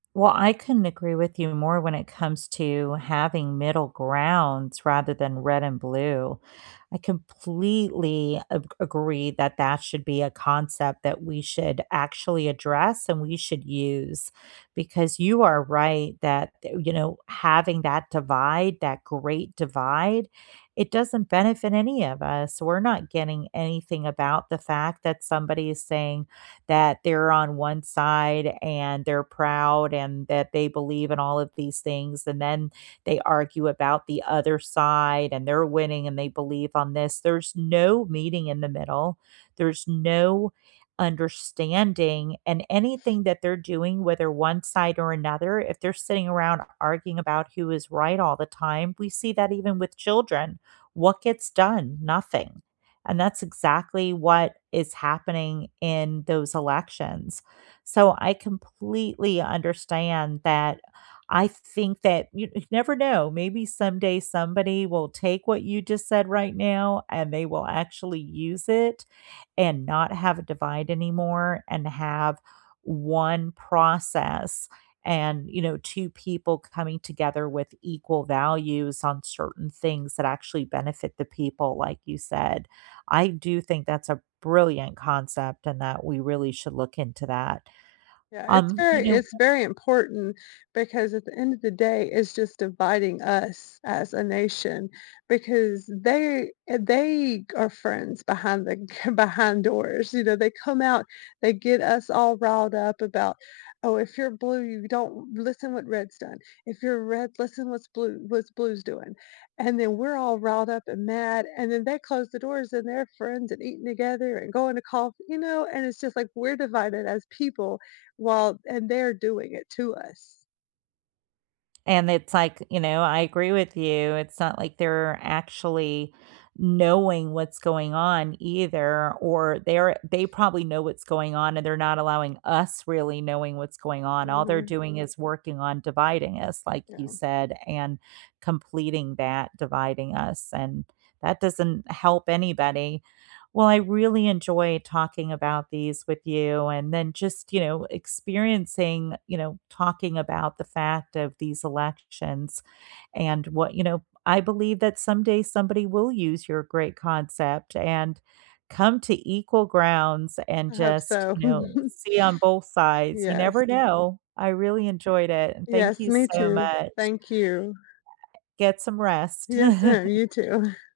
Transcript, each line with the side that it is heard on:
right: Well, I couldn't agree with you more when it comes to having middle grounds rather than red and blue. I completely a agree that that should be a concept that we should actually address and we should use because you are right that, th you know, having that divide, that great divide, it doesn't benefit any of us. We're not getting anything about the fact that somebody is saying that they're on 1 side and they're proud and that they believe in all of these things and then they argue about the other side and they're winning and they believe on this. There's no meeting in the middle, there's no understanding and anything that they're doing, whether 1 side or another, if they're sitting around arguing about who is right all the time, we see that even with children. What gets done? Nothing. And that's exactly what is happening in those elections. So, I completely understand that I think that you you never know, maybe someday somebody will take what you just said right now, and they will actually use it and not have a divide anymore and have 1 process and, you know, 2 people c coming together with equal values on certain things that actually benefit the people, like you said. I do think that's a brilliant concept and that we really should look into that.
left: Yeah. It's
right: Um, you
left: very
right: know
left: it's very important because, at the end of the day, it's just dividing us as a nation because they eh, they are friends behind the behind doors, you know? They come out, they get us all riled up about, "Oh, if you're blue, don't listen what reds done. If you're red, listen what's blue what's blue's doing," and then we're all riled up and mad and then they close the doors and they're friends and eating together and going to coff you know? And it's just like, we're divided as people while and they're doing it to us.
right: And it's like, you know, I agree with you. It's not like they're actually knowing what's going on either, or they're they probably know what's going on, and they're not allowing us really knowing what's going on. All they're
left: Mhm.
right: doing is working on dividing us, like you
left: No.
right: said, and completing that dividing us, and that doesn't help anybody. Well, I really enjoy talking about these with you, and then just, you know, experiencing, you know, talking about the fact of these elections, and what you know, I believe that someday somebody will use your great concept and come to equal grounds and
left: I hope
right: just,
left: so.
right: you know, see on both sides, you
left: Yes.
right: never know. I really enjoyed it. Thank
left: Yes,
right: you
left: me
right: so
left: too.
right: much.
left: Thank you.
right: Get some rest.
left: Yes, ma'am. You too.